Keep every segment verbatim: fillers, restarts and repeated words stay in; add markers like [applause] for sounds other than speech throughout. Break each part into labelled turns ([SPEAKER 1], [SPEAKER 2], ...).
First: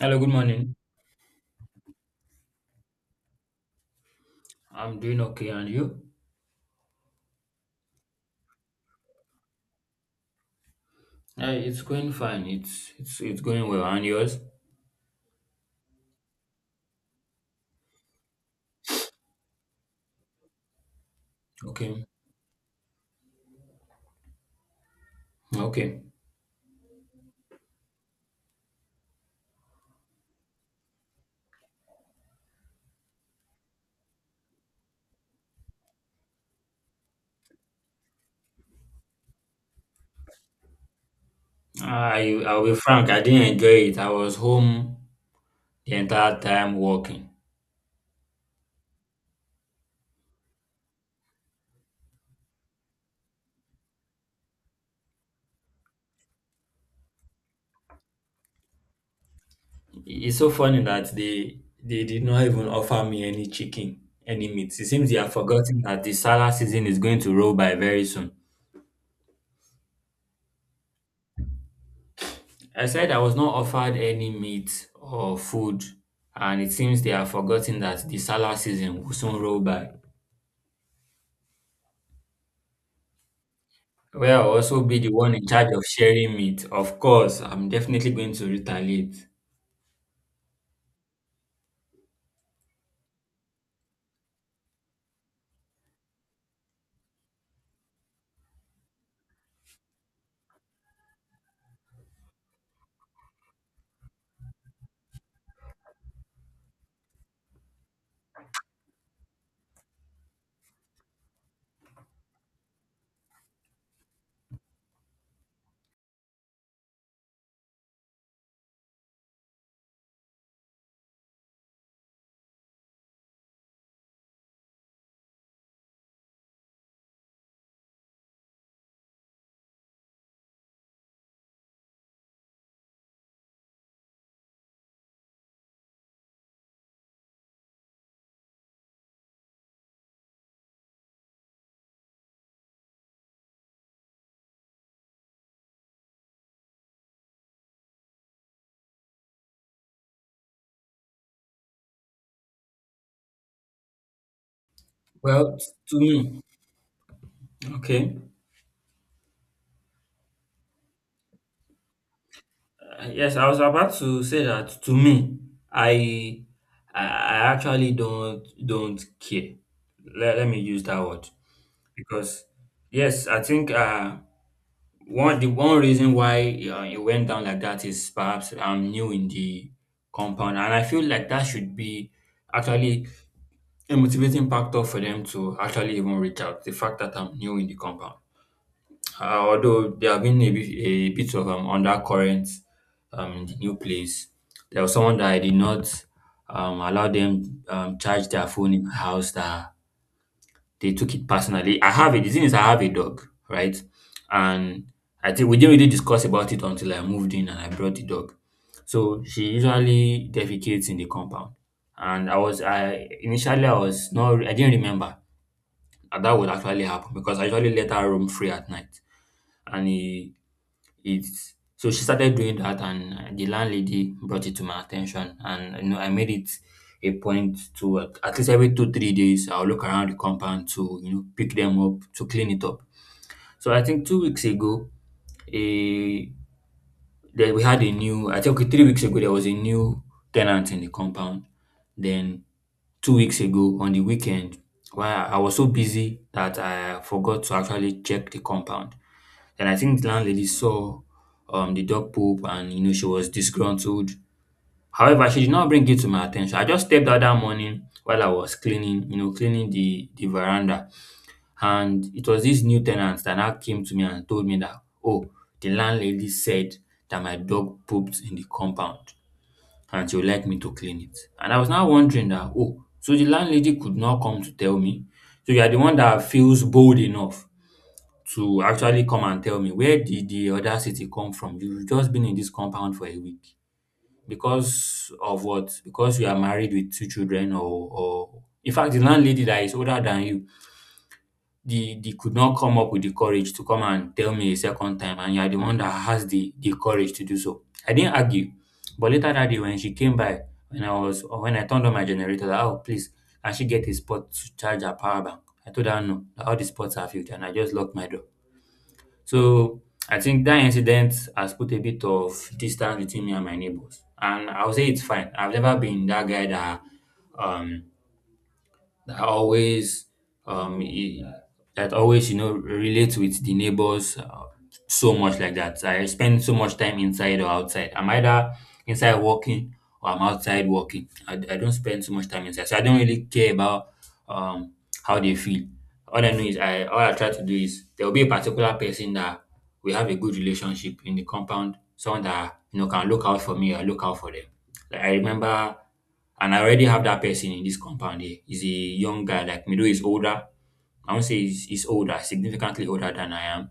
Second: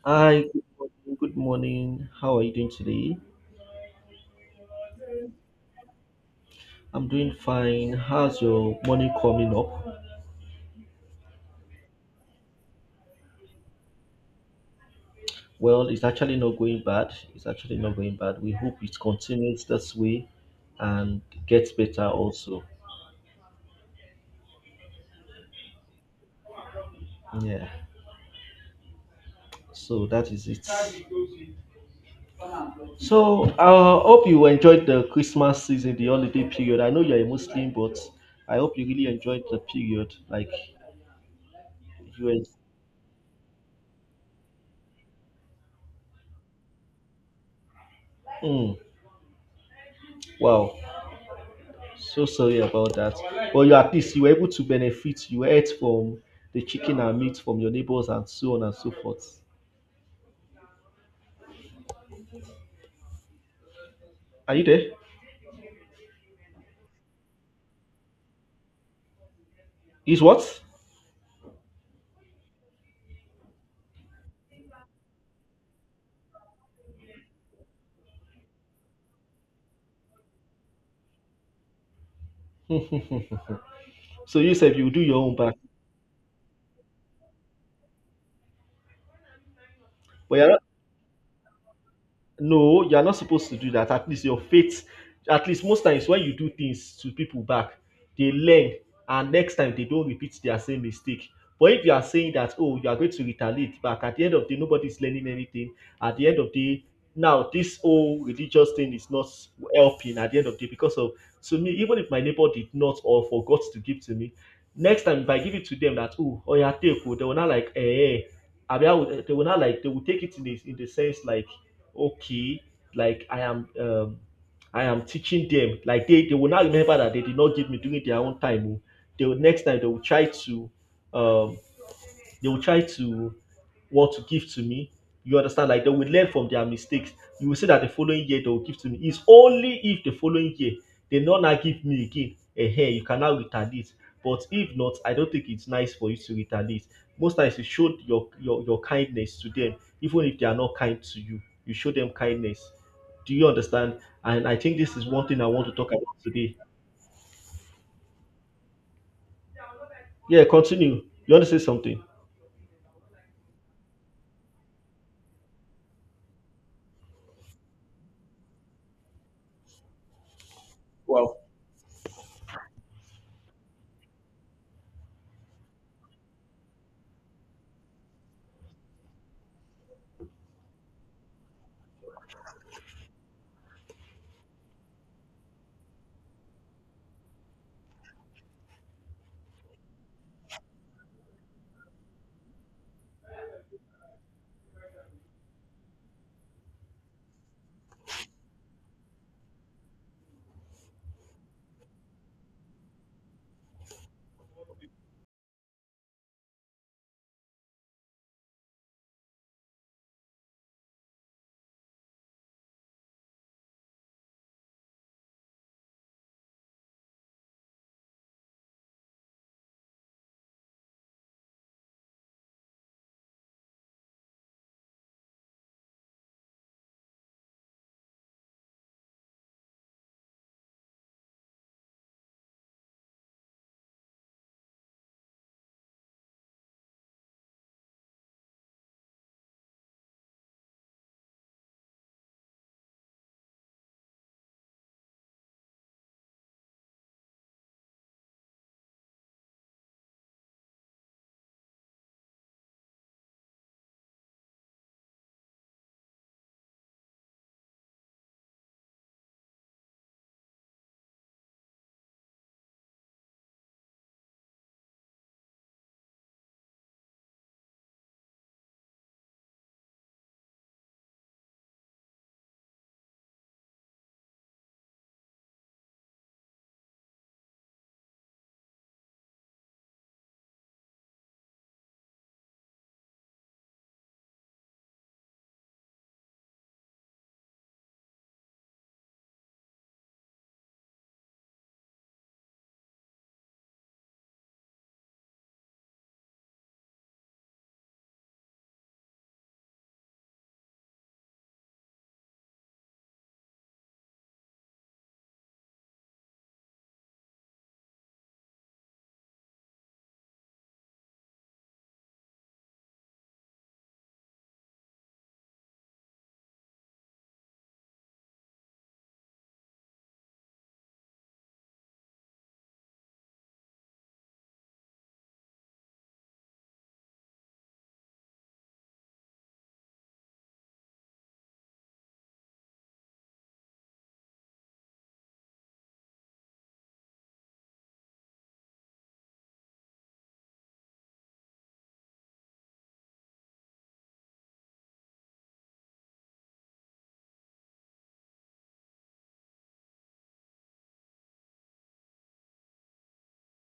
[SPEAKER 1] Hello, good
[SPEAKER 2] Hi, good
[SPEAKER 1] morning.
[SPEAKER 2] morning. Good morning. How are you doing today?
[SPEAKER 1] I'm doing okay, and you?
[SPEAKER 2] I'm doing fine. How's your morning coming up?
[SPEAKER 1] Uh, it's going fine. It's it's it's going well, and yours?
[SPEAKER 2] Well, it's actually not going bad. It's actually not going bad. We hope it continues this way and gets
[SPEAKER 1] Okay,
[SPEAKER 2] better also.
[SPEAKER 1] okay.
[SPEAKER 2] Yeah. So that is it. So I hope you enjoyed the Christmas season, the holiday period. I know you're a Muslim, but I hope you really enjoyed the period. Like
[SPEAKER 1] Ah,
[SPEAKER 2] you,
[SPEAKER 1] I
[SPEAKER 2] en-
[SPEAKER 1] I'll be frank. I didn't enjoy it. I was home the entire time working.
[SPEAKER 2] mm, wow. So sorry about that. But you at least you were able to benefit. You ate from the chicken and meat from your neighbors and so on and so forth.
[SPEAKER 1] It's so funny that they they did not even offer me any chicken, any
[SPEAKER 2] Are you
[SPEAKER 1] meat.
[SPEAKER 2] there?
[SPEAKER 1] It seems they have forgotten that the salad season is going to roll by very soon.
[SPEAKER 2] Is what?
[SPEAKER 1] I said I was not offered any meat or food, and it seems they have forgotten that the salad season will soon roll by.
[SPEAKER 2] So
[SPEAKER 1] Well, I'll
[SPEAKER 2] you said
[SPEAKER 1] also
[SPEAKER 2] you
[SPEAKER 1] be
[SPEAKER 2] do
[SPEAKER 1] the
[SPEAKER 2] your
[SPEAKER 1] one
[SPEAKER 2] own
[SPEAKER 1] in
[SPEAKER 2] back.
[SPEAKER 1] charge of sharing meat. Of course, I'm definitely going to retaliate.
[SPEAKER 2] But you're no, you are not supposed to do that. At least your faith, at least most times when you do things to people back, they learn and next time they don't repeat their same mistake. But if you are saying that, oh, you are going to retaliate back, at the end of the day, nobody's learning anything. At the end of the day, now this whole religious thing is not helping at the end of the day because of, to me, even if my neighbor did not or forgot to give to me, next time if I give it to them that, oh, oh, yeah, take, oh, they will not like, eh, eh, eh. I mean, I would, eh, they will not like, they will take it in the, in the sense like, okay, like i am um i am teaching them. Like they they will now remember that they did not give me during their own time, oh. They will next time they will try to um they will try to what to give to me. You understand? Like they will learn from their mistakes. You will see that the following year they will give to me. It's only if the following year they not now give me again. Eh, Hey, you can now retaliate. But if not, I don't think it's nice for you to retaliate. Most times you show your, your your kindness to them, even if they are not kind to you. You show them kindness. Do you understand? And I think this is one thing I
[SPEAKER 1] Well,
[SPEAKER 2] want to talk
[SPEAKER 1] to
[SPEAKER 2] about
[SPEAKER 1] me,
[SPEAKER 2] today.
[SPEAKER 1] okay.
[SPEAKER 2] Yeah, continue. You want to say something?
[SPEAKER 1] Uh, yes, I was about to say that to me, I I I actually don't don't care. Let, let me use that word
[SPEAKER 2] Wow.
[SPEAKER 1] because yes, I think uh one the one reason why uh, it went down like that is perhaps I'm new in the compound and I feel like that should be actually a motivating factor for them to actually even reach out. The fact that I'm new in the compound, uh, although there have been a bit, a bit of um, undercurrent um, in the new place. There was someone that I did not um, allow them um, charge their phone in my house. That they took it personally. I have it. The thing is, I have a dog, right? And I think we didn't really discuss about it until I moved in and I brought the dog. So she usually defecates in the compound and I was I initially I was not I didn't remember and that would actually happen because I usually let her roam free at night. And it, it's so she started doing that, and uh, the landlady brought it to my attention, and you know I made it a point to uh, at least every two three days I'll look around the compound to, you know, pick them up to clean it up. So I think two weeks ago, a that we had a new, I think, okay, three weeks ago there was a new tenant in the compound. Then two weeks ago on the weekend while I was so busy that I forgot to actually check the compound. And I think the landlady saw um, the dog poop and you know she was disgruntled. However, she did not bring it to my attention. I just stepped out that morning while I was cleaning, you know, cleaning the, the veranda. And it was this new tenant that now came to me and told me that, oh, the landlady said that my dog pooped in the compound and she would like me to clean it. And I was now wondering that, oh, so the landlady could not come to tell me. So you are the one that feels bold enough to actually come and tell me? Where did the audacity come from? You've just been in this compound for a week. Because of what? Because you are married with two children? or or in fact the landlady that is older than you, they they could not come up with the courage to come and tell me a second time, and you're the one that has the the courage to do so? I didn't argue, but later that day when she came by, when i was when I turned on my generator, that, oh, please, can she get a spot to charge her power bank? I told her no, that all the spots are filled, and I just locked my door. So I think that incident has put a bit of distance between me and my neighbors, and I'll say it's fine. I've never been that guy that um that always um e- that always, you know, relates with the neighbors, uh, so much like that. I spend so much time inside or outside. I'm either inside working or I'm outside working. I, I don't spend so much time inside, so I don't really care about um how they feel. All I know is I all I try to do is there will be a particular person that we have a good relationship in the compound, someone that you know can look out for me or look out for them. Like I remember, and I already have that person in this compound here. He's a young guy, like me, though he's older. I won't say he's, he's older, significantly older than I am,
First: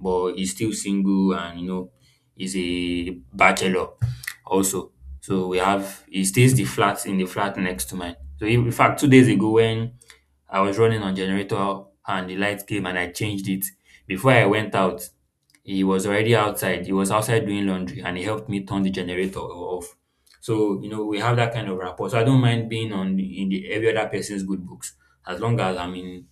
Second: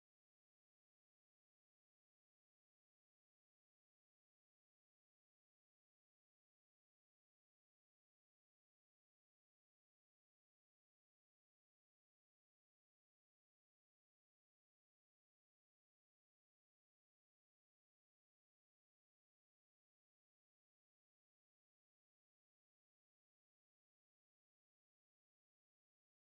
[SPEAKER 1] but he's still single, and you know, he's a bachelor also. So we have he stays the flat in the flat next to mine. So in in fact, two days ago when I was running on generator and the light came and I changed it. Before I went out, he was already outside. He was outside doing laundry and he helped me turn the generator off. So, you know, we have that kind of rapport. So I don't mind being on in the every other person's good books. As long as I'm in,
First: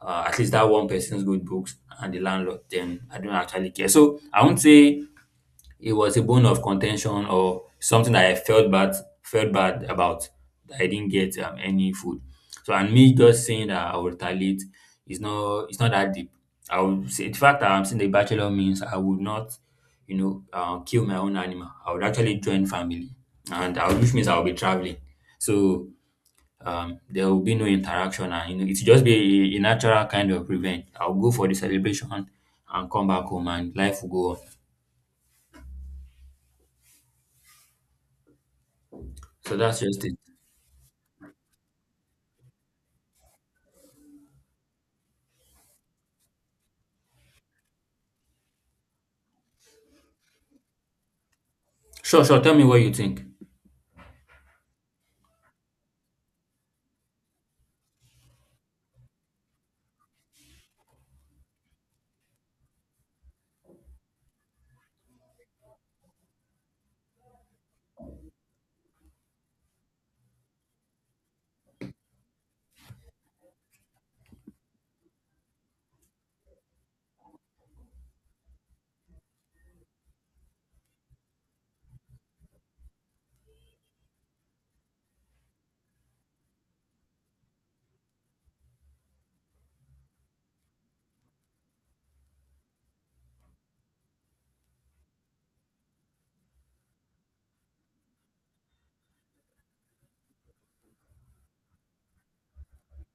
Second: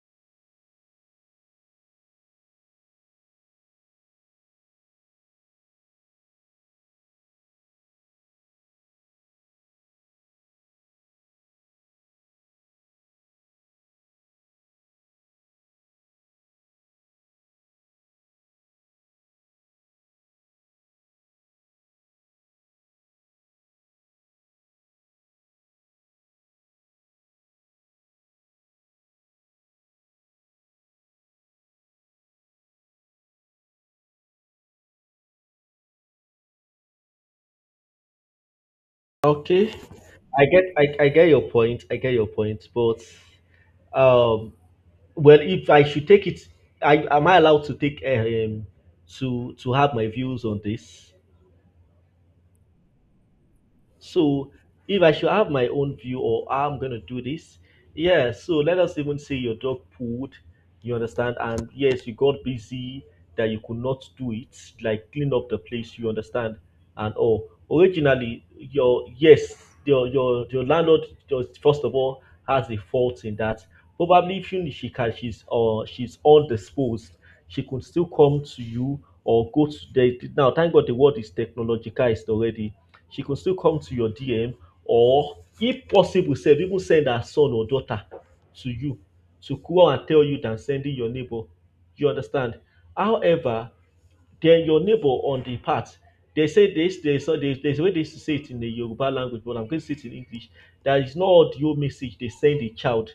[SPEAKER 1] uh, at least that one person's good books and the landlord, then I don't actually care. So I won't say it was a bone of contention or something that I felt bad felt bad about, that I didn't get um, any food. So and me just saying that I will retaliate is not it's not that deep. I would say the fact that I'm seeing the bachelor means I would not, you know, uh, kill my own animal. I would actually join family, and I would, which means I will be traveling. So um, there will be no interaction, and you know, it's just be a, a natural kind of revenge. I'll go for the celebration and come back home, and life will go on. So
[SPEAKER 2] Okay.
[SPEAKER 1] that's just it.
[SPEAKER 2] I get I, I get your point. I get your point, but, Um, well, if I should take it, I, am I allowed to take um, to to have my views on this?
[SPEAKER 1] Sure, sure. Tell me what you think.
[SPEAKER 2] So if I should have my own view or how I'm gonna do this, yeah, so let us even say your dog pooed, you understand, and yes, you got busy that you could not do it, like clean up the place, you understand, and all. Originally, your yes, your your your landlord, just first of all, has a fault in that. Probably if you, she can she's or she's undisposed, she could still come to you or go to the, now thank God the world is technologicized already, she go still come to your D M, or if possible sef, even send her son or daughter to you, to go and tell you, than sending your neighbor. You understand? However, then your neighbor on the part, they say this, they, so there's, there's a way they used to say it in the Yoruba language, but I'm going to say it in English. That is not audio message they send the child,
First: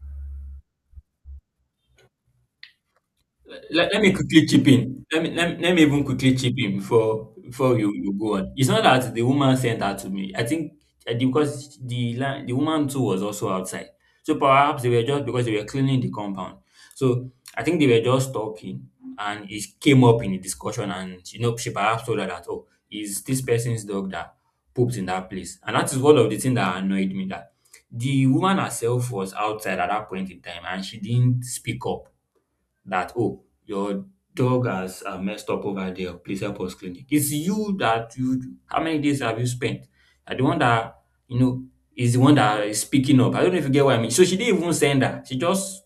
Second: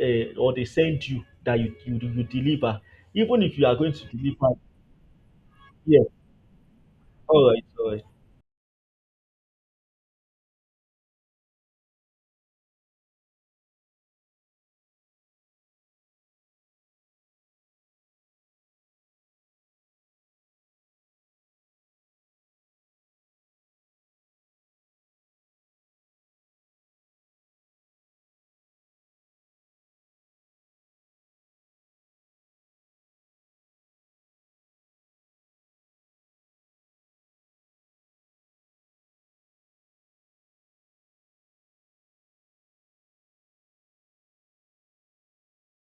[SPEAKER 2] uh, or they send you that you, you you deliver. Even if you are going
[SPEAKER 1] let, let
[SPEAKER 2] to
[SPEAKER 1] me quickly
[SPEAKER 2] deliver,
[SPEAKER 1] chip in. Let me let, me- let me
[SPEAKER 2] yeah,
[SPEAKER 1] even quickly chip in before
[SPEAKER 2] all right,
[SPEAKER 1] before
[SPEAKER 2] all
[SPEAKER 1] you,
[SPEAKER 2] right.
[SPEAKER 1] you go on. It's not that the woman sent her to me. I think uh, the- because the la- the woman too was also outside. So perhaps they were just because they were cleaning the compound. So I think they were just talking and it came up in the discussion, and you know she perhaps told her that, oh, is this person's dog that pooped in that place. And that is one of the things that annoyed me, that the woman herself was outside at that point in time and she didn't speak up that, oh, your dog has uh, messed up over there. Please help us clean it. It's you that you, how many days have you spent? And the one that, you know, is the one that is speaking up. I don't know if you get what I mean. So she didn't even send her. She just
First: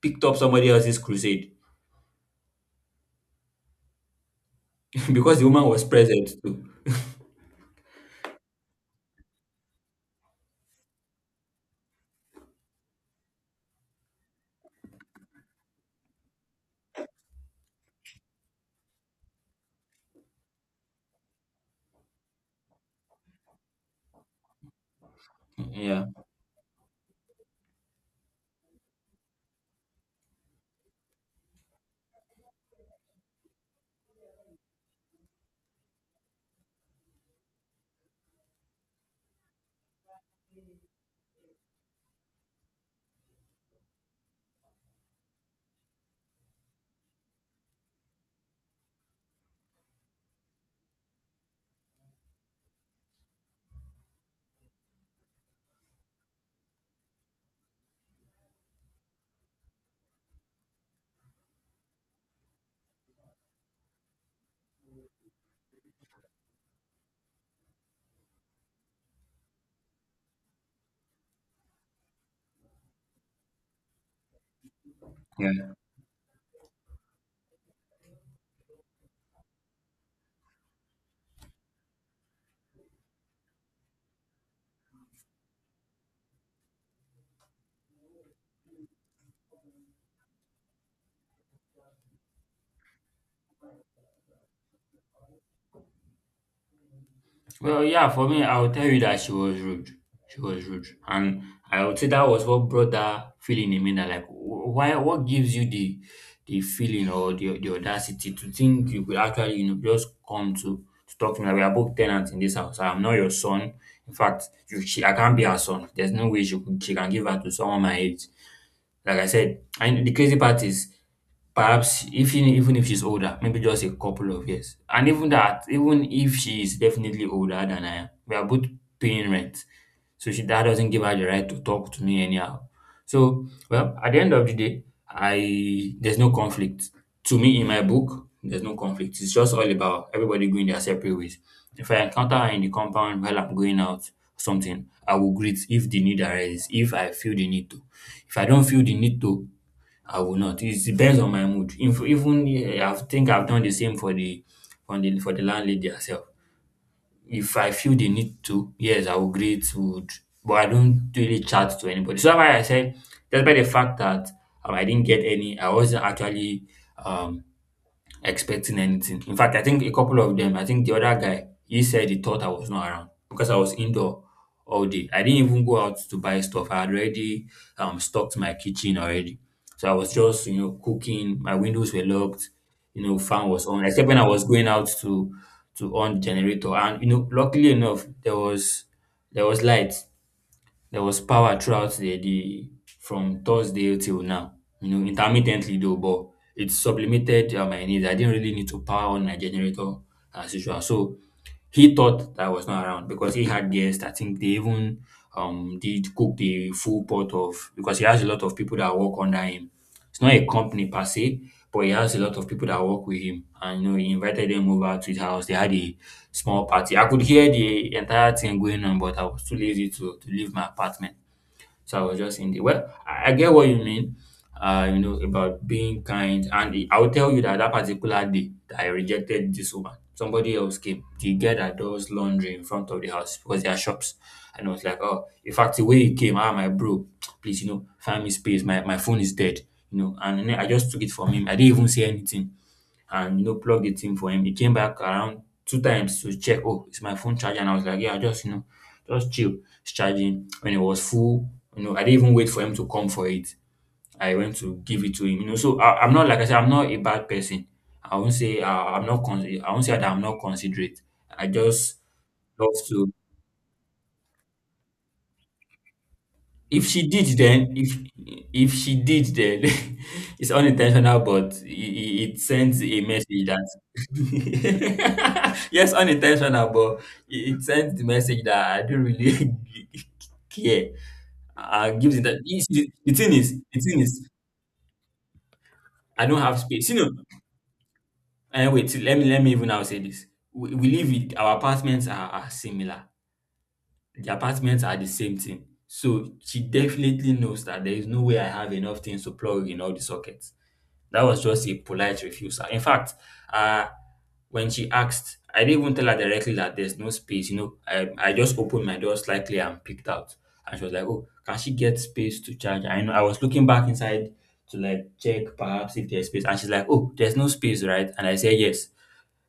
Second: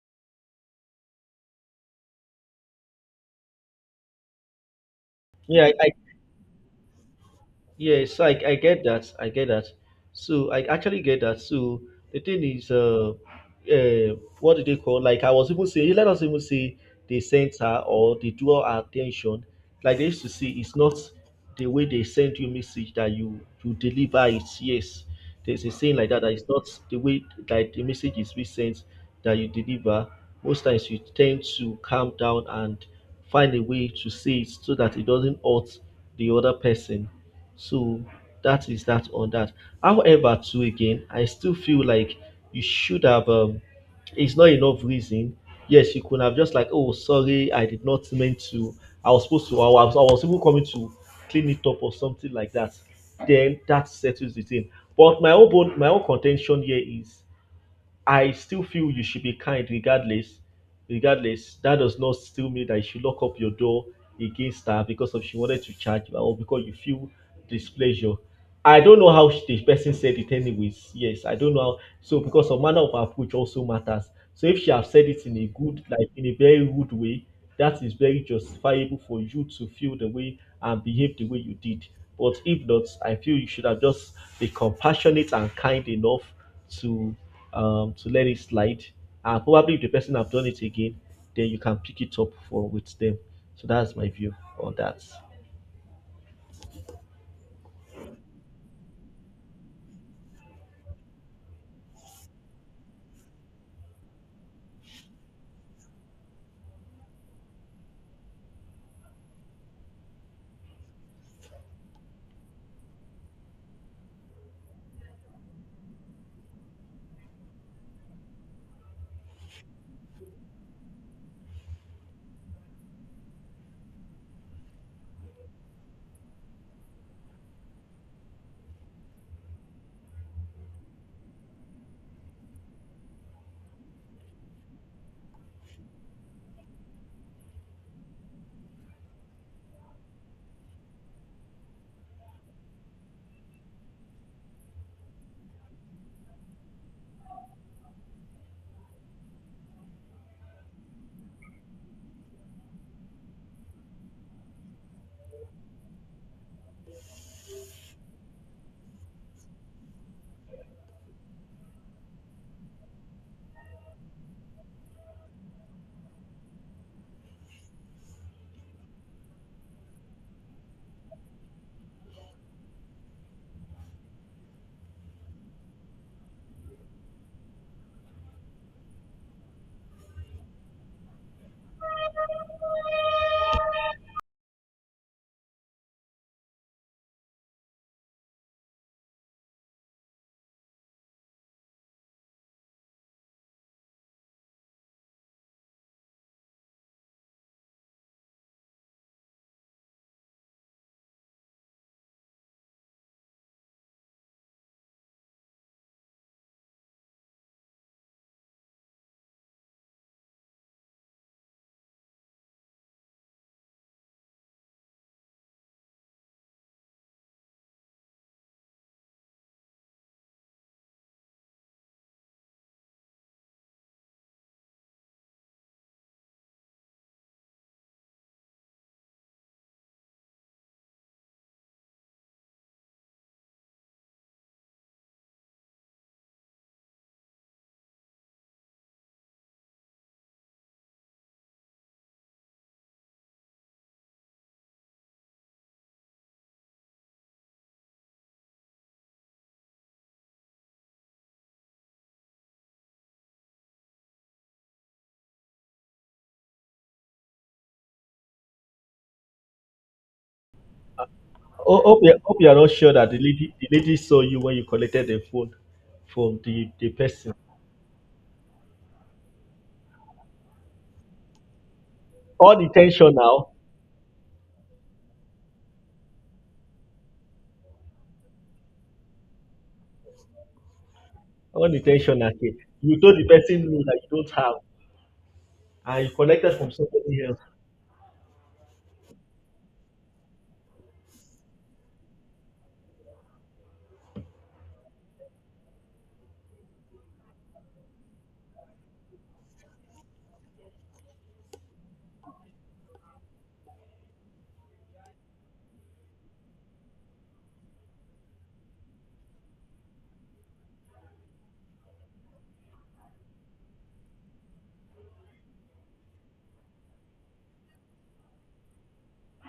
[SPEAKER 1] picked up somebody else's crusade [laughs] because the woman
[SPEAKER 2] Yeah,
[SPEAKER 1] was
[SPEAKER 2] I,
[SPEAKER 1] present too.
[SPEAKER 2] Yeah, so I, I get that. I get that. So I actually get that. So the thing is, uh, uh, what do they call? Like I was even saying, let us even say they sent her or they draw our attention. Like they used to say, it's not the way they send you message that you you deliver it. Yes, there's a saying
[SPEAKER 1] Yeah.
[SPEAKER 2] like that. That it's not the way, like the message is being sent, that you deliver. Most times you tend to calm down and find a way to say it so that it doesn't hurt the other person. So that is that on that. However, too, again, I still feel like you should have. Um, it's not enough reason. Yes, you could have just like, oh, sorry, I did not mean to. I was supposed to. I was, I was even coming to clean it up or something like that. Then that settles the thing. But my own bone, my own contention here is, I still feel you should be kind regardless. Regardless, that does not still mean that you should lock up your door against her because of she wanted to charge you or because you feel displeasure. I don't know how she- the person said it anyways. Yes, I don't know how, so because of manner of approach also matters. So if she have said it in a good like in a very rude way, that is very justifiable for you to feel the way and behave the way you did. But if not, I feel you should have just be compassionate and kind enough to um, to let it slide. And probably if the person have done it again, then you can pick it up for with them. So that's my view on that.
[SPEAKER 1] Well, yeah, for me, I would tell you that she was rude. She was rude. And I would say that was what brought that feeling in me that, like, wh- why, what gives you the the feeling or the, the audacity to think you could actually, you know, just come to, to talk to me? Like, we are both tenants in this house. I'm not your son. In fact, you, she, I can't be her son. There's no way she, could, she can give her to someone my age. Like I said, and the crazy part is perhaps if you- even if she's older, maybe just a couple of years. And even that, even if she is definitely older than I am, we are both paying rent. So she that doesn't give her the right to talk to me anyhow. So well, at the end of the day, I there's no conflict. To me, in my book, there's no conflict. It's just all about everybody going their separate ways. If I encounter her in the compound while I'm going out something, I will greet if the need arises, if I feel the need to. If I don't feel the need to, I will not. It depends on my mood. If, even eh, I think I've done the same for the for the for the landlady herself. If I feel the need to, yes, I will greet would, but I don't really chat to anybody. So that's why I said, despite the fact that um, I didn't get any, I wasn't actually um expecting anything. In fact, I think a couple of them, I think the other guy, he said he thought I was not around because I was indoor all day. I didn't even go out to buy stuff. I had already um stocked my kitchen already. So I was just, you know, cooking. My windows were locked, you know, fan was on, except when I was going out to to on the generator. And you know, luckily enough, there was there was light. There was power throughout the, the from Thursday till now. You know, intermittently though, but it sublimated uh, my needs. I didn't really need to power on my generator as usual. So he thought that I was not around because he had guests. I think they even um did cook the full pot of because he has a lot of people that work under him. It's not a company per se, but he has a lot of people that work with him. And you know, he invited them over to his house. They had a small party. I could hear the entire thing going on, but I was too lazy to to leave my apartment. So I was just in the. Well, I I get what you mean, uh, you know, about being kind. And I will tell you that that particular day that I rejected this woman, somebody else came. The girl that does laundry in front of the house because there are shops. And I was like, oh, in fact, the way he came, ah, my bro, please, you know, find me space. My, my phone is dead, you know. And then I just took it from him. I didn't even say anything and you know plugged it in for him. He came back around two times to check, oh, it's my phone charger. And I was like, yeah, just you know, just chill. It's charging. When it was full, you know, I didn't even wait for him to come for it. I went to give it to him. You know, so I, I'm not like I said, I'm not a bad person. I won't say uh, I'm not. Con- I won't say that I'm not considerate. I
[SPEAKER 2] Oh,
[SPEAKER 1] just
[SPEAKER 2] hope you hope you are not
[SPEAKER 1] love
[SPEAKER 2] sure that
[SPEAKER 1] to.
[SPEAKER 2] the lady the lady saw you when you collected the phone from the,
[SPEAKER 1] If
[SPEAKER 2] the
[SPEAKER 1] she
[SPEAKER 2] person.
[SPEAKER 1] did, then if if she did, then [laughs] it's unintentional, but it, it it sends a message
[SPEAKER 2] Unintentional,
[SPEAKER 1] that [laughs] yes, unintentional, but it, it sends the message that I don't really [laughs] care. Uh, gives it
[SPEAKER 2] unintentional.
[SPEAKER 1] that
[SPEAKER 2] Okay.
[SPEAKER 1] it's- the
[SPEAKER 2] You
[SPEAKER 1] the
[SPEAKER 2] told the
[SPEAKER 1] thing is,
[SPEAKER 2] person no
[SPEAKER 1] the thing
[SPEAKER 2] that you
[SPEAKER 1] is,
[SPEAKER 2] don't have, and you
[SPEAKER 1] I don't
[SPEAKER 2] collected
[SPEAKER 1] have
[SPEAKER 2] from
[SPEAKER 1] space. You know,
[SPEAKER 2] somebody else.
[SPEAKER 1] and wait, let me let me even now say this. We, we live in our apartments are, are similar. The apartments are the same thing. So she definitely knows that there is no way I have enough things to plug in all the sockets. That was just a polite refusal. In fact, uh, when she asked, I didn't even tell her directly that there's no space. You know, I, I just opened my door slightly and picked out. And she was like, oh, can she get space to charge? I know I was looking back inside to like check perhaps if there's space. And she's like, oh, there's no space, right? And I said yes.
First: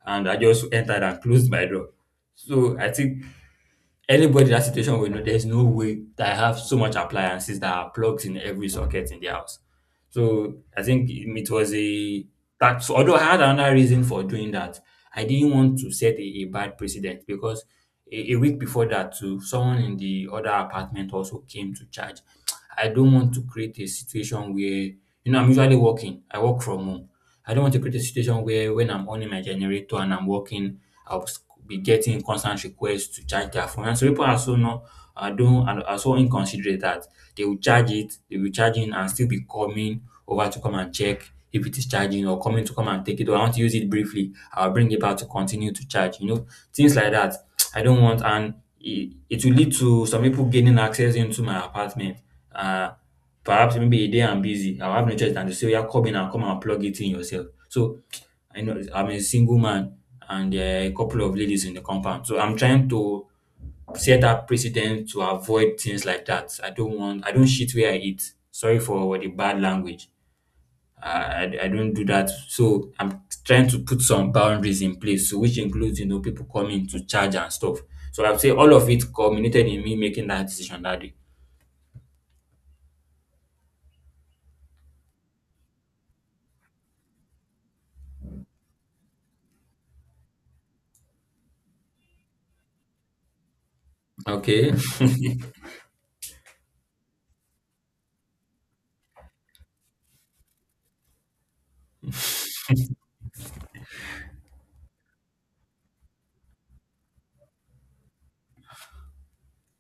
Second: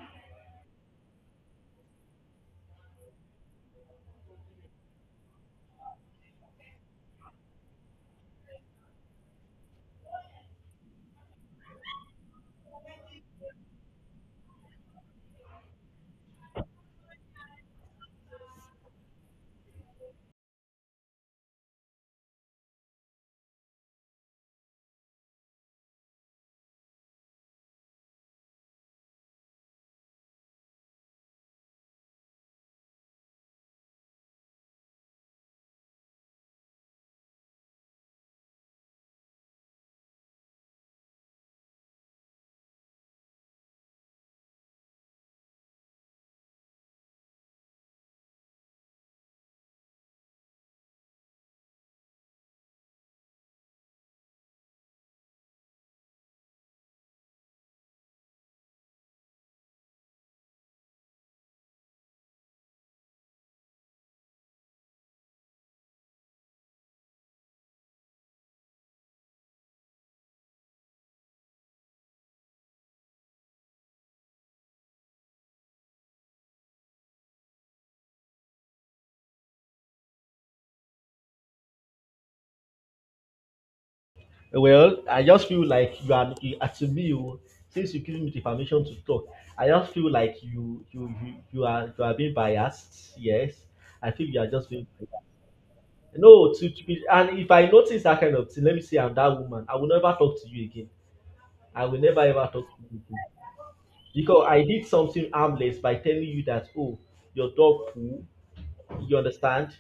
[SPEAKER 1] And I just entered and closed my door. So I think anybody in that situation will know there's no way that I have so much appliances that are plugged in every socket in the house. So I think um, it was a that so, although I had another reason for doing that, I didn't want to set a, a bad precedent because a, a week before that too, someone in the other apartment also came to charge. I don't want to create a situation where, you know, I'm usually working. I work from home. I don't want to create a situation where when I'm on my generator and I'm working, I'll s- be getting constant requests to charge their phone. And so people are so not are don't are are so inconsiderate that they will charge it, they will charge in and still be coming over to come and check if it is charging or coming to come and take it or I want to use it briefly. I'll bring it back to continue to charge. You know, things like that. I don't want, and it, it will lead to some people gaining access into my apartment. Uh, perhaps maybe a day I'm busy. I'll have no choice than to say, yeah, come in and come and plug it in yourself. So I know I'm a single man and there are a couple of ladies in the compound. So I'm trying to set up precedent to avoid things like that. I don't want. I don't shit where I eat. Sorry for the bad language. I, I I don't do that. So I'm trying to put some boundaries in place, so which includes, you know, people coming to charge and stuff. So I'd say all of it culminated in me making that decision that day.
[SPEAKER 2] Well, I just feel like you are you, uh, to me, oh, since you giving me the permission to talk, I just feel like you you you, you are you are being biased. Yes, I feel you are just
[SPEAKER 1] Okay.
[SPEAKER 2] being biased.
[SPEAKER 1] [laughs]
[SPEAKER 2] No, to, to be, and if I notice that kind of thing, let me say I'm that woman. I will never talk to you again. I will never ever talk to you again, because I did something harmless by telling you that, oh, your dog poo, you understand,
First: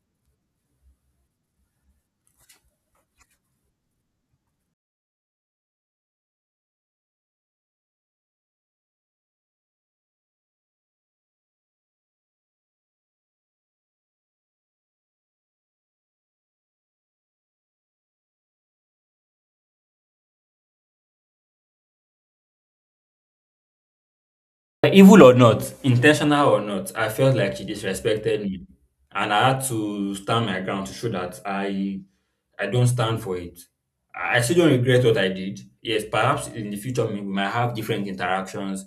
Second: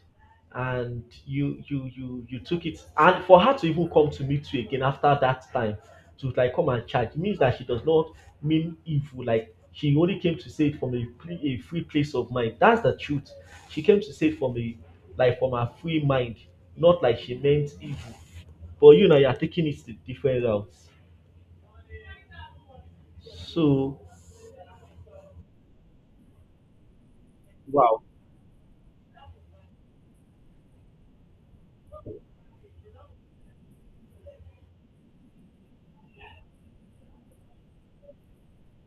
[SPEAKER 2] and you you you you took it, and for her to even come to meet you again after that time, to like come and charge, means that she does not mean evil. Like, she only came to say it from a free, a free place of mind, that's the truth. She came to say it from a, like from her free mind, not like she meant evil. But you know, you're taking it to different routes, so.
[SPEAKER 1] evil or not, intentional or not, I felt like she
[SPEAKER 2] Wow.
[SPEAKER 1] disrespected me, and I had to stand my ground to show that I I don't stand for it. I I still don't regret what I did. Yes, perhaps in the future we might have different interactions,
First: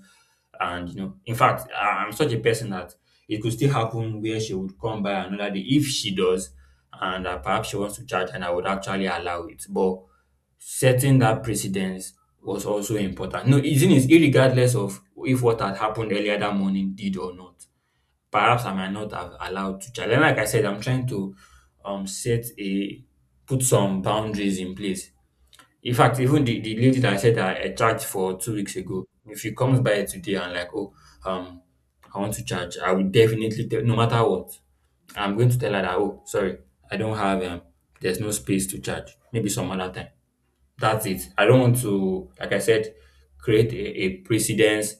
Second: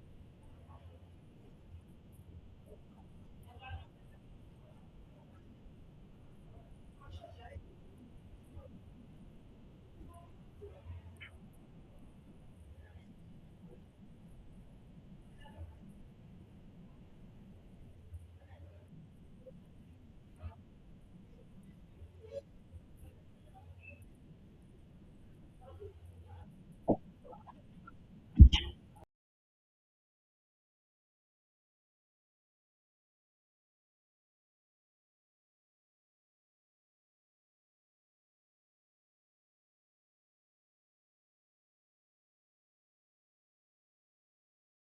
[SPEAKER 1] and you know, in fact, I- I'm such a person that it could still happen where she would come by another day if she does, and uh, perhaps she wants to charge, and I would actually allow it. But setting that precedence was also important. No, isn't it? Irregardless of if what had happened earlier that morning did or not, perhaps I might not have allowed to challenge. Like I said, I'm trying to um set a put some boundaries in place. In fact, even the, the lady that I said I, I charged for two weeks ago, if she comes by today and like, oh, um, I want to charge, I will definitely tell, no matter what, I'm going to tell her that, oh, sorry, I don't have um, there's no space to charge. Maybe some other time. That's it. I don't want to, like I said, create a, a precedence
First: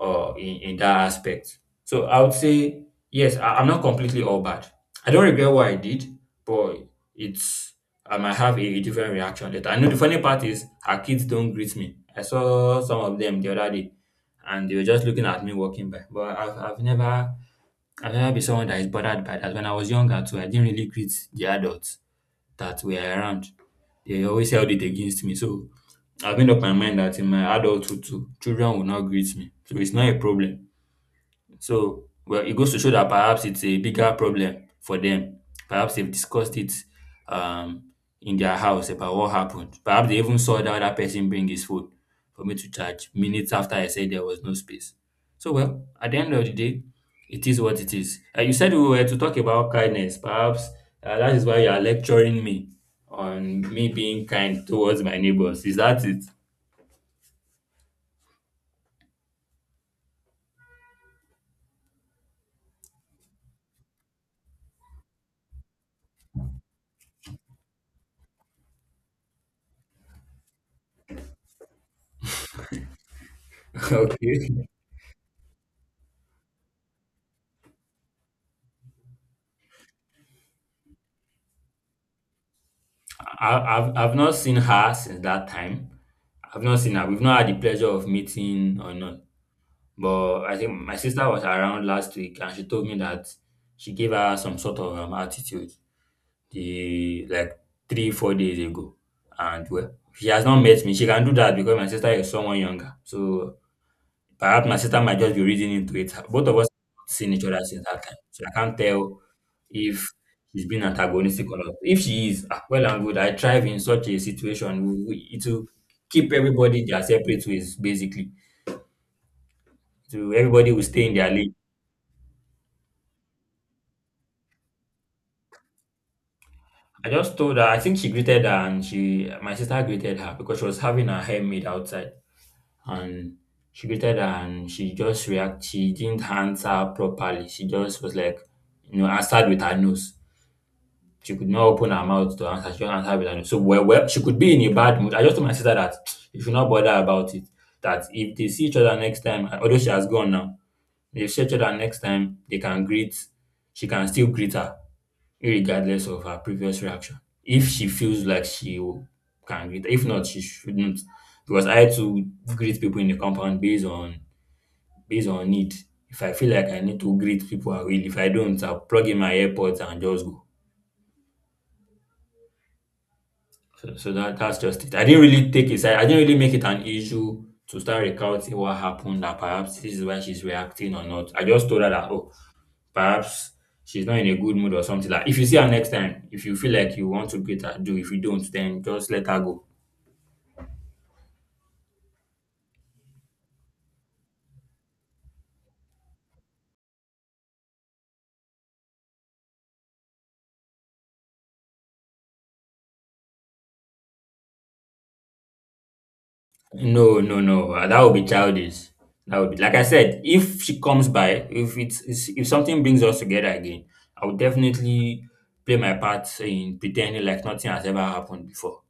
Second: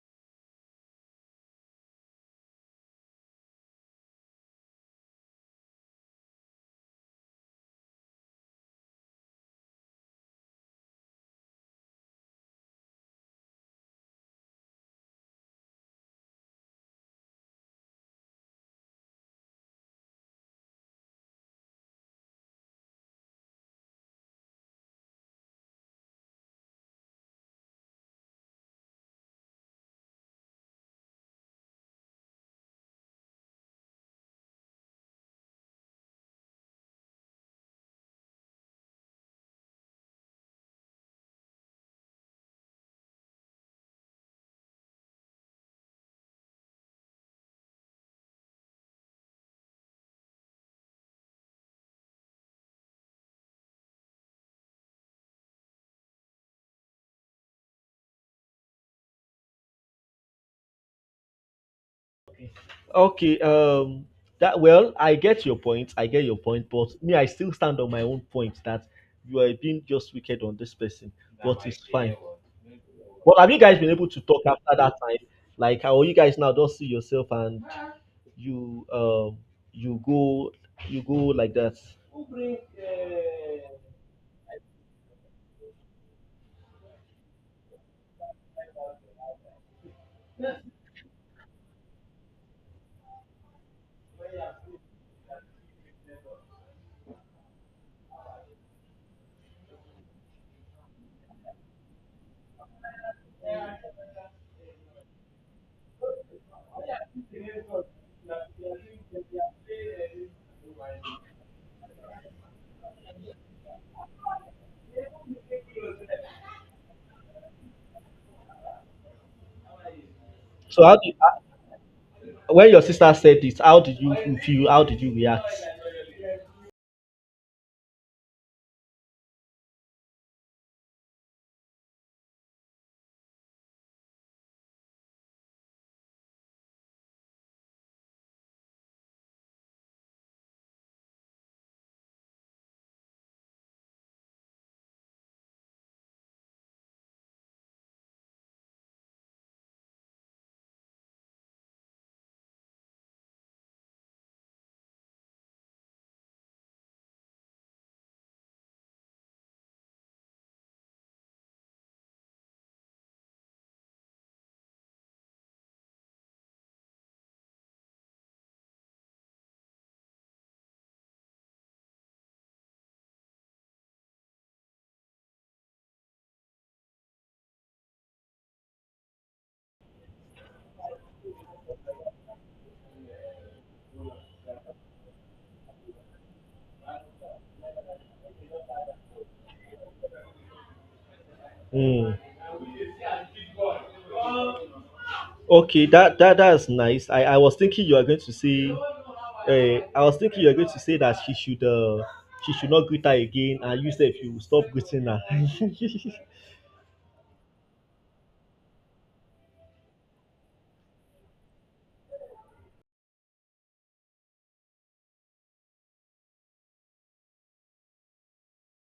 [SPEAKER 1] uh, in, in that aspect. So I would say, yes, I, I'm not completely all bad. I don't regret what I did, but it's I might have a, a different reaction later. I know the funny part is our kids don't greet me. I saw some of them the other day and they were just looking at me walking by. But I've, I've never I've never been someone that is bothered by that. When I was younger too, I didn't really greet the adults that were around, they always held it against me. So I've made up my mind that in my adulthood too, children will not greet me. So it's not a problem. So, well, it goes to show that perhaps it's a bigger problem for them. Perhaps they've discussed it um, in their house about what happened. Perhaps they even saw the other person bring his food for me to charge minutes after I said there was no space. So, well, at the end of the day, it is what it is. Uh, you said we were to talk about kindness. Perhaps uh, that is why you are lecturing me on me being kind towards my neighbors. Is that it?
[SPEAKER 2] Okay, um that, well, I get your point. I get your point, but me, I still stand on my own point that you are being just wicked on this person, but it's fine. But have you guys been
[SPEAKER 1] [laughs]
[SPEAKER 2] able to talk
[SPEAKER 1] okay.
[SPEAKER 2] after that time? Like how you guys now just see yourself and you um you go you go like that.
[SPEAKER 1] I, I've I've not seen her since that time. I've not seen her. We've not had the pleasure of meeting or not. But I think my sister was around last week and she told me that she gave her some sort of um, attitude the like three, four days ago. And well, she has not met me. She can do that because my sister is someone younger. So perhaps my sister might just be reading into it. Both of us have not seen each other since that time. So I can't tell if she's being antagonistic or not. If she is, ah, well and good. I thrive in such a situation. We- It will keep everybody their separate ways, basically. So everybody will
[SPEAKER 2] So how
[SPEAKER 1] stay in
[SPEAKER 2] did,
[SPEAKER 1] their lane.
[SPEAKER 2] when your sister said this, how did you feel? How did you react?
[SPEAKER 1] I just told her. I think she greeted her, and she, my sister greeted her because she was having her hair made outside, and she greeted her, and she just react. She didn't answer properly. She just was like, you know, answered with her nose. She could not open her mouth to answer. She don't answer with an so well, well, she could be in a bad mood. I just told my sister that you should not bother about it. That if they see each other next time, although she has gone now, if they see each other next time, they can greet, she can still greet her, regardless of her previous reaction. If she feels like she w- can greet, if not, she shouldn't. Because I too greet people in the compound based on based on need. If I feel like I need to greet people, I will. If I don't, I'll plug in my AirPods and just go. So, so that that's just it. I didn't really take it. I, I didn't really make it an issue to start recounting what happened that perhaps this is why she's reacting or not. I just told her that oh, perhaps she's not in a good mood or something like. If you see her next time, if you feel like you want to greet her, do. If you don't, then just let her go.
[SPEAKER 2] Mm. Okay, that that that's nice. I I was thinking you are going to say, uh, I was thinking you are going to say that she should uh she should not greet her again, and you said you will stop greeting her. [laughs]
[SPEAKER 1] No, no, no. uh, That would be childish. That would be like I said. If she comes by, if it's, it's if something brings us together again, I would definitely play my part in pretending like nothing has ever happened before.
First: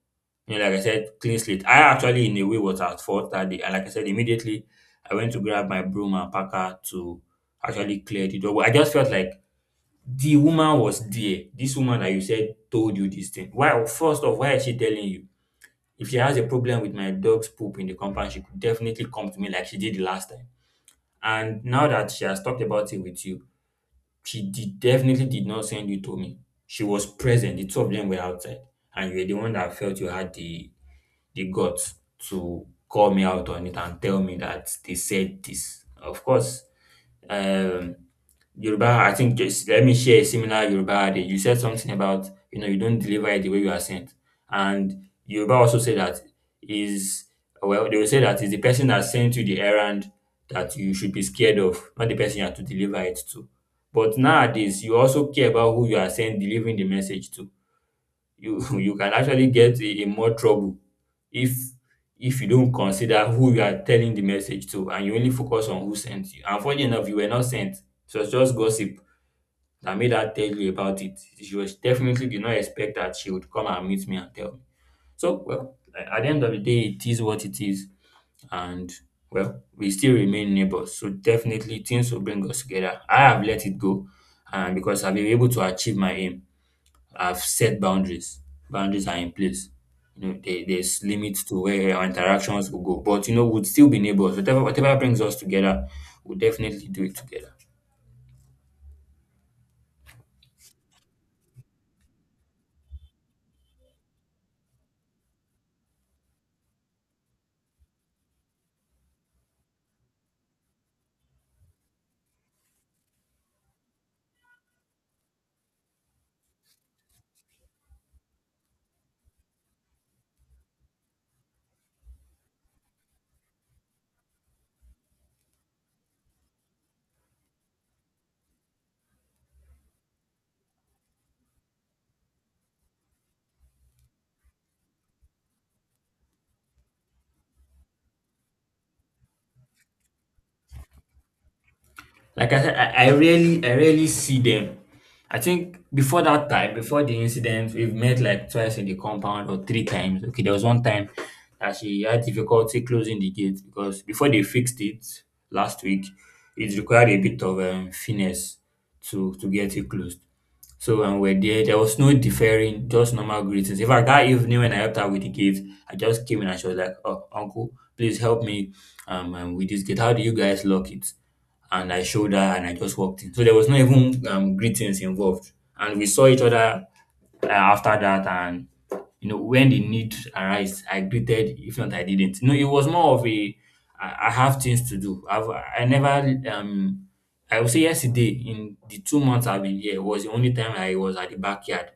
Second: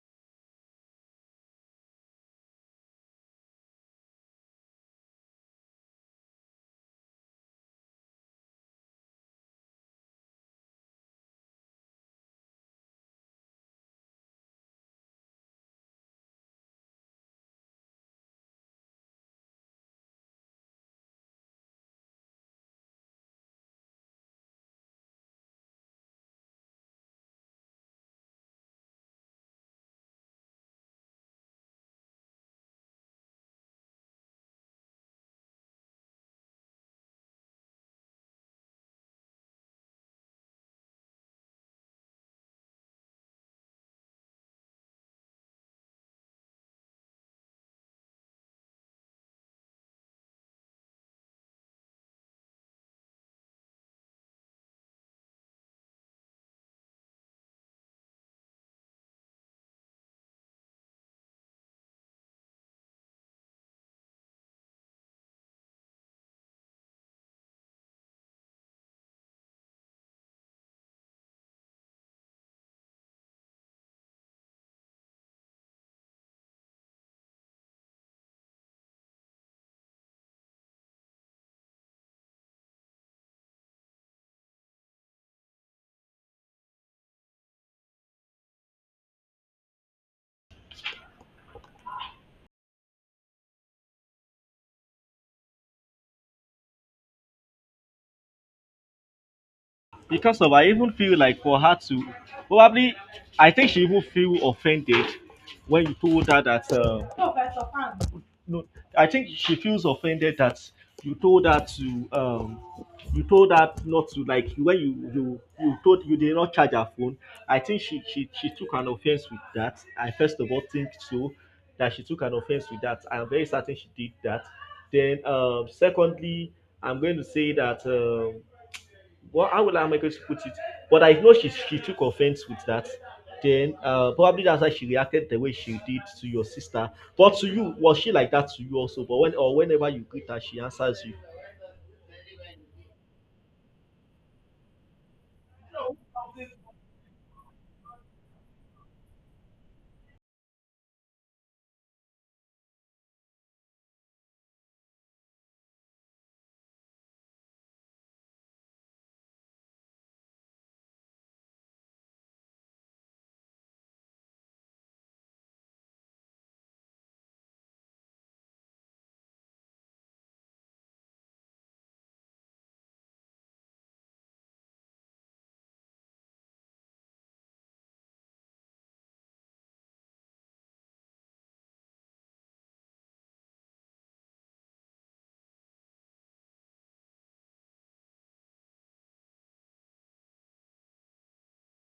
[SPEAKER 1] You know, like I said, clean slate. I actually, in a way, was at fault that day. And like I said, immediately I went to grab my broom and packer to actually clear the door. But I just felt like the woman was there. This woman that you said told you this thing. Why, first off, why is she telling you? If she has a problem with my dog's poop in the compound, she could definitely come to me like she did the last time. And now that she has talked about it with you, she did definitely did not send you to me. She was present. The two of them were outside, and you were the one that felt you had the the guts to call me out on it and tell me that they said this. Of course, um, Yoruba, I think just let me share a similar Yoruba adage. You said something about you know you don't deliver it the way you are sent, and Yoruba also said that is well they will say that is the person that sent you the errand that you should be scared of, not the person you have to deliver it to. But nowadays, you also care about who you are sending delivering the message to. You [laughs] you can actually get in more trouble if if you don't consider who you are telling the message to and you only focus on who sent you. And funny enough, you were not sent. It was just gossip that made her tell you about it. She was definitely did not expect that she would come and meet me and tell me. So well, a- at the end of the day, it is what it is and well, we still remain neighbors. So definitely things will bring us together. I have let it go and because I've been able to achieve my aim. I've set boundaries. Boundaries are in place. You know, there, there's limits to where our interactions will go. But you know, we would still be neighbors. Whatever whatever brings us together, we'll definitely do it together.
[SPEAKER 2] Because of, I even feel like for her to, probably, I think she even feel offended when you told her that, uh, no, I think she feels offended that you told her to, um you told her not to, like when you you you told you did not charge her phone. I think she she she took an offense with that. I first of all think so, that she took an offense with that. I'm very certain she did that. Then, um secondly, I'm going to say that, um well, how will I make her put it? But I know she she took offense with that. Then, uh, probably that's why she reacted the way she did to your sister. But to you, was she like that to you also? But when or whenever you greet her, she answers you.
[SPEAKER 1] Like I said, I, I really I really see them. I think before that time, before the incident, we've met like twice in the compound or three times. Okay, there was one time that she had difficulty closing the gate because before they fixed it last week, it required a bit of um, finesse to to get it closed. So when we we're there, there was no deferring, just normal greetings. In fact, that evening when I helped her with the gift, I just came in and she was like, "Oh, uncle, please help me um, um with this gift. How do you guys lock it?" And I showed her, and I just walked in. So there was no even um, greetings involved, and we saw each other uh, after that. And you know, when the need arise, I greeted. If not, I didn't. No, it was more of a I, I have things to do. I've I never um I would say yesterday in the two months I've been here was the only time I was at the backyard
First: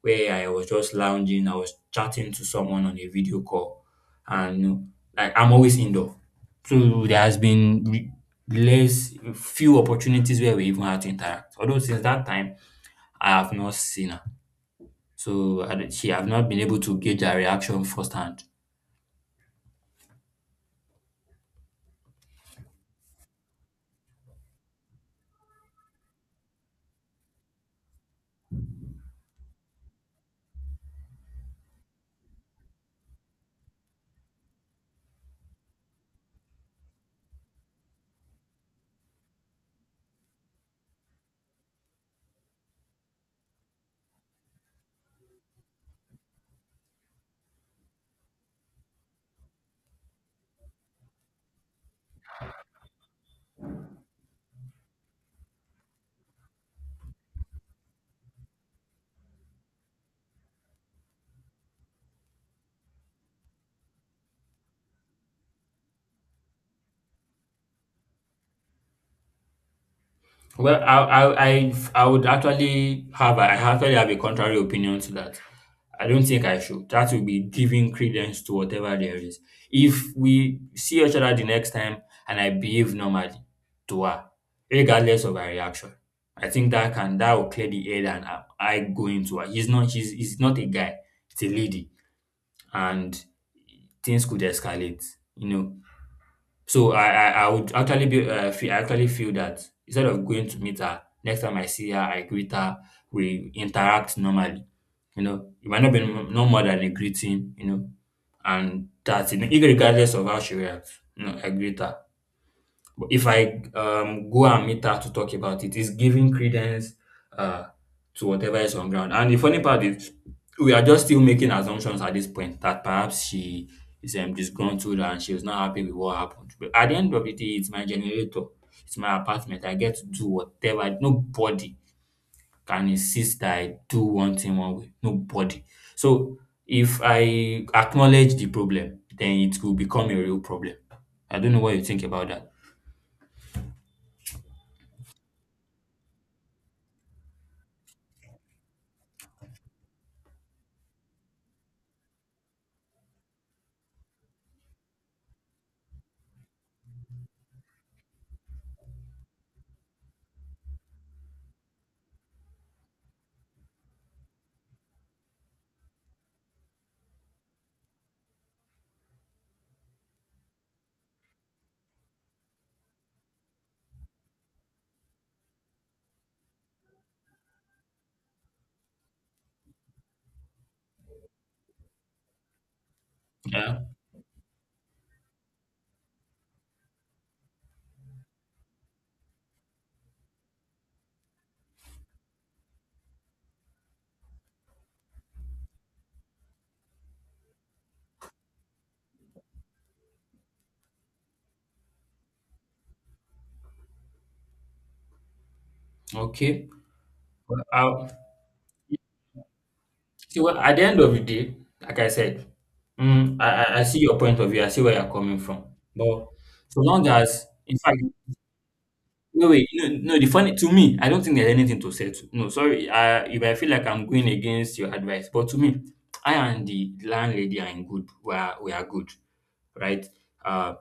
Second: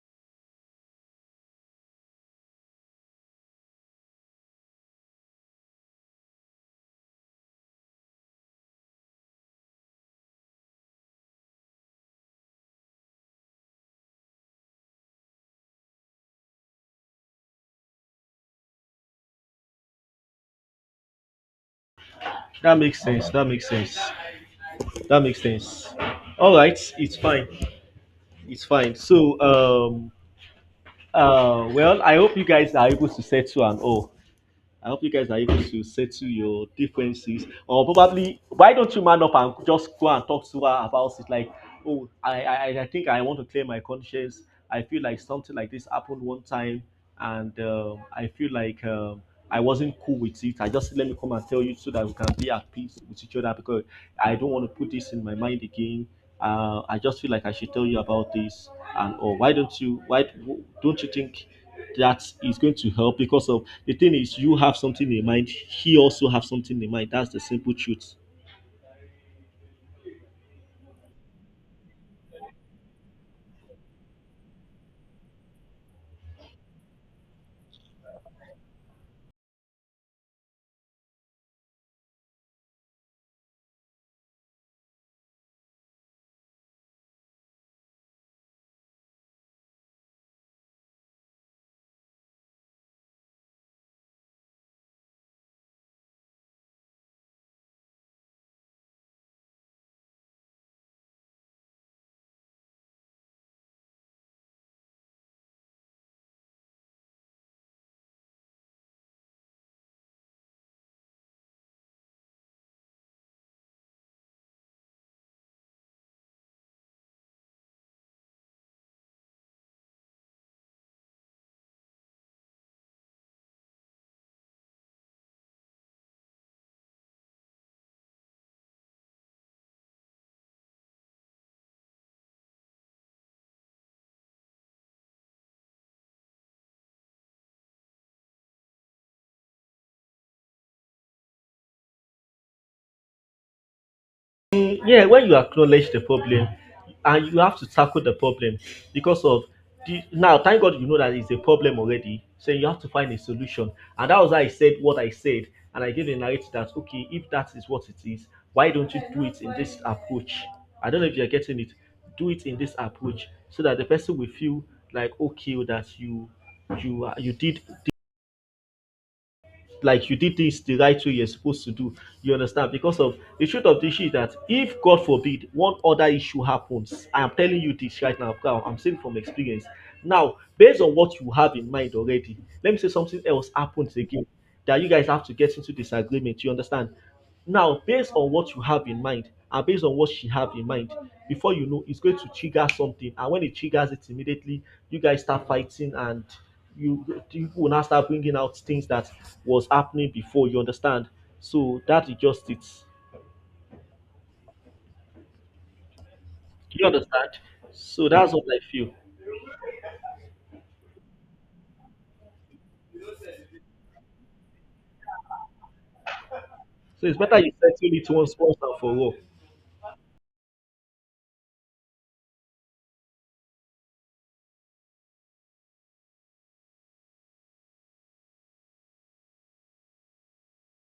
[SPEAKER 1] where I was just lounging, I was chatting to someone on a video call and you know, like I'm always indoor. So there has been re- less few opportunities where we even had to interact. Although since that time I have not seen her. So I, don't- she have not been able to gauge her reaction firsthand.
[SPEAKER 2] That makes sense. That makes sense. That makes sense. All right, it's fine. It's fine. So, um uh well, I hope you guys are able to settle and all. I hope you guys are able to settle your differences. Or probably, why don't you man up and just go and talk to her about it? Like, oh, I, I, I think I want to clear my conscience. I feel like something like this happened one time, and, um, I feel like, um, I wasn't cool with it. I just, let me come and tell you so that we can be at peace with each other, because I don't want to put this in my mind again. Uh, I just feel like I should tell you about this, and or why don't you? Why don't you think that is going to help? Because of, the thing is, you have something in mind, he also have something in mind. That's the simple truth.
[SPEAKER 1] Well, I I I I would actually have I actually have a contrary opinion to that. I don't think I should. That would be giving credence to whatever there is. If we see each other the next time and I behave normally to her, regardless of her reaction, I think that can that will clear the air and I, I go into her. He's not he's, he's not a guy, it's a lady, and things could escalate. You know, so I I, I would actually be uh, feel, I actually feel that instead of going to meet her, next time I see her, I greet her, we interact normally. You know, it might not be m- no more than a greeting. You know, and that's it. Irregardless of how she reacts, you know, I greet her. But if I um, go and meet her to talk about it, it's giving credence uh, to whatever is on ground. And the funny part is, we are just still making assumptions at this point that perhaps she is um, disgruntled and she was not happy with what happened. But at the end of the day, it's my generator, it's my apartment. I get to do whatever. Nobody can insist that I do one thing one way. Nobody. So if I acknowledge the problem, then it will become a real problem. I don't know what you think about that.
[SPEAKER 2] Mm, yeah, when you acknowledge the problem, and you have to tackle the problem, because of, the now, thank God, you know that it's a problem already. So you have to find a solution. And that was why I said what I said. And I gave a narrative that, okay, if that is what it is, why don't you do it in this approach? I don't know if you're getting it. Do it in this approach so that the person will feel like, okay, that you you are- you did, like you did this the right way you're supposed to do. You understand? Because of, the truth of the issue is that, if God forbid one other issue happens, I'm telling you this right now, okay, I'm saying from experience. Now, based on what you have in mind already, let me say something else
[SPEAKER 1] Yeah.
[SPEAKER 2] happens again that you guys have to get into disagreement. You understand? Now, based on what you have in mind and based on what she have in mind, before you know, it's going to trigger something. And when it triggers it immediately, you guys start fighting, and you you will now start bringing out things that was happening before. You understand? So that is just it.
[SPEAKER 1] Okay.
[SPEAKER 2] You understand?
[SPEAKER 1] Well, I
[SPEAKER 2] So that's what I feel.
[SPEAKER 1] see, well, at the end of the day, like I said, mm, I, I I see your point of view. I see where you're coming from. But so long
[SPEAKER 2] So it's better
[SPEAKER 1] as,
[SPEAKER 2] you
[SPEAKER 1] in
[SPEAKER 2] settle
[SPEAKER 1] fact,
[SPEAKER 2] it once once and for all.
[SPEAKER 1] wait, wait, no, no, the funny to me, I don't think there's anything to settle. No, sorry, I, you might feel like I'm going against your advice, but to me, I and the landlady are in good. We are, we are good. Right? Uh,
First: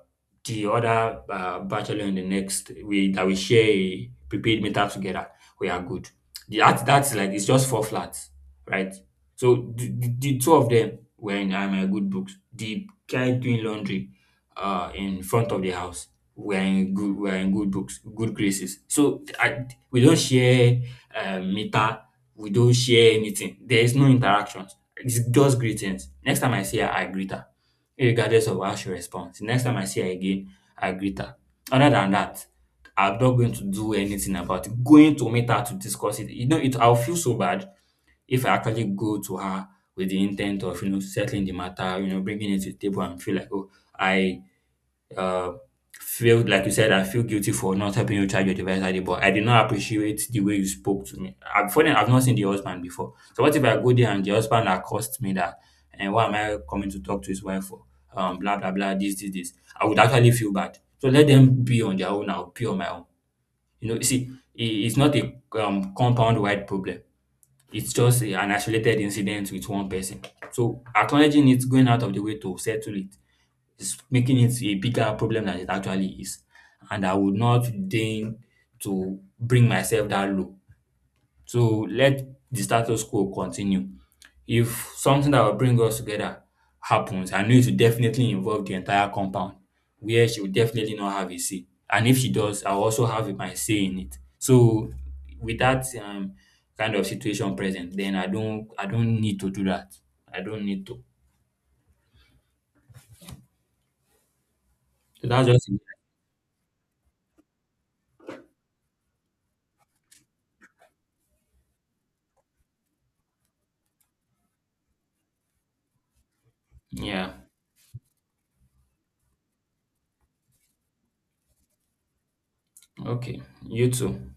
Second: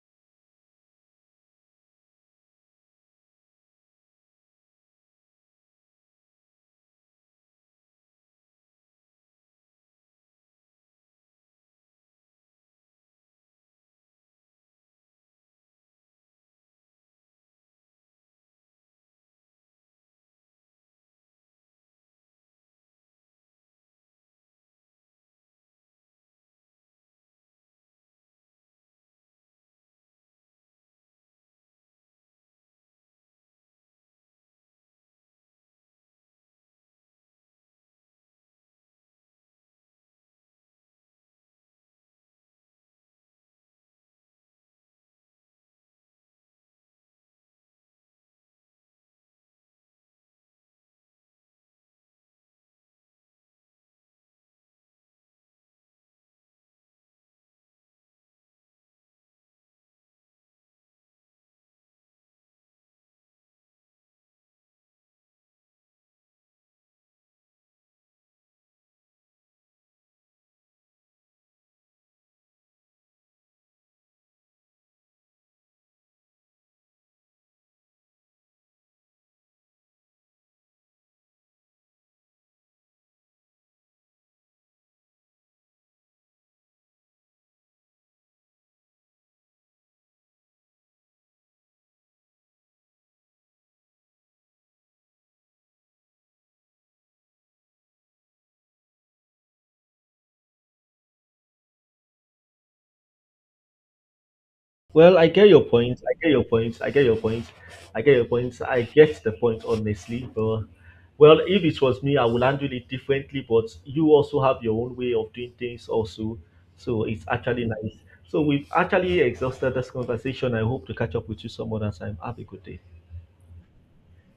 [SPEAKER 1] the other uh, bachelor in the next we that we share a prepaid meter together, we are good. The, that that's like it's just four flats, right? So the, the, the two of them were in uh, my good books. The guy doing laundry uh in front of the house were in good were in good books, good graces. So I, we don't share uh, meter, we don't share anything. There is no interactions. It's just greetings. Next time I see her, I greet her irregardless of how she responds. The next time I see her again, I greet her. Other than that, I'm not going to do anything about it. Going to meet her to discuss it, you know, it I'll feel so bad if I actually go to her with the intent of, you know, settling the matter, you know, bringing it to the table and feel like, oh, I uh, feel like you said, I feel guilty for not helping you charge your device that day, but I did not appreciate the way you spoke to me. I'm funny, I've not seen the husband before. So what if I go there and the husband accosts me that and why am I coming to talk to his wife for? Um blah blah blah this this this. I would actually feel bad. So let them be on their own, I'll be on my own. You know, you see, i- it's not a um, compound wide problem. It's just a- an isolated incident with one person. So acknowledging it, going out of the way to settle it is making it a bigger problem than it actually is. And I would not deign to bring myself that low. So let the status quo continue. If something that will bring us together happens, I know it will definitely involve the entire compound where she will definitely not have a say. And if she does, I'll also have my say in it. So with that um, kind of situation present, then I don't I don't need to do that. I don't need to.
[SPEAKER 2] Well,
[SPEAKER 1] So
[SPEAKER 2] I
[SPEAKER 1] that's
[SPEAKER 2] get your
[SPEAKER 1] just
[SPEAKER 2] point. I get your point. I get your point. I get your point. I get the point, honestly. But, well, if it was me, I would handle it differently. But you also have your own way of doing things, also. So it's
[SPEAKER 1] yeah.
[SPEAKER 2] actually nice. So we've actually exhausted this conversation. I hope to catch up with you some other time. Have a good day.
[SPEAKER 1] Okay. You too.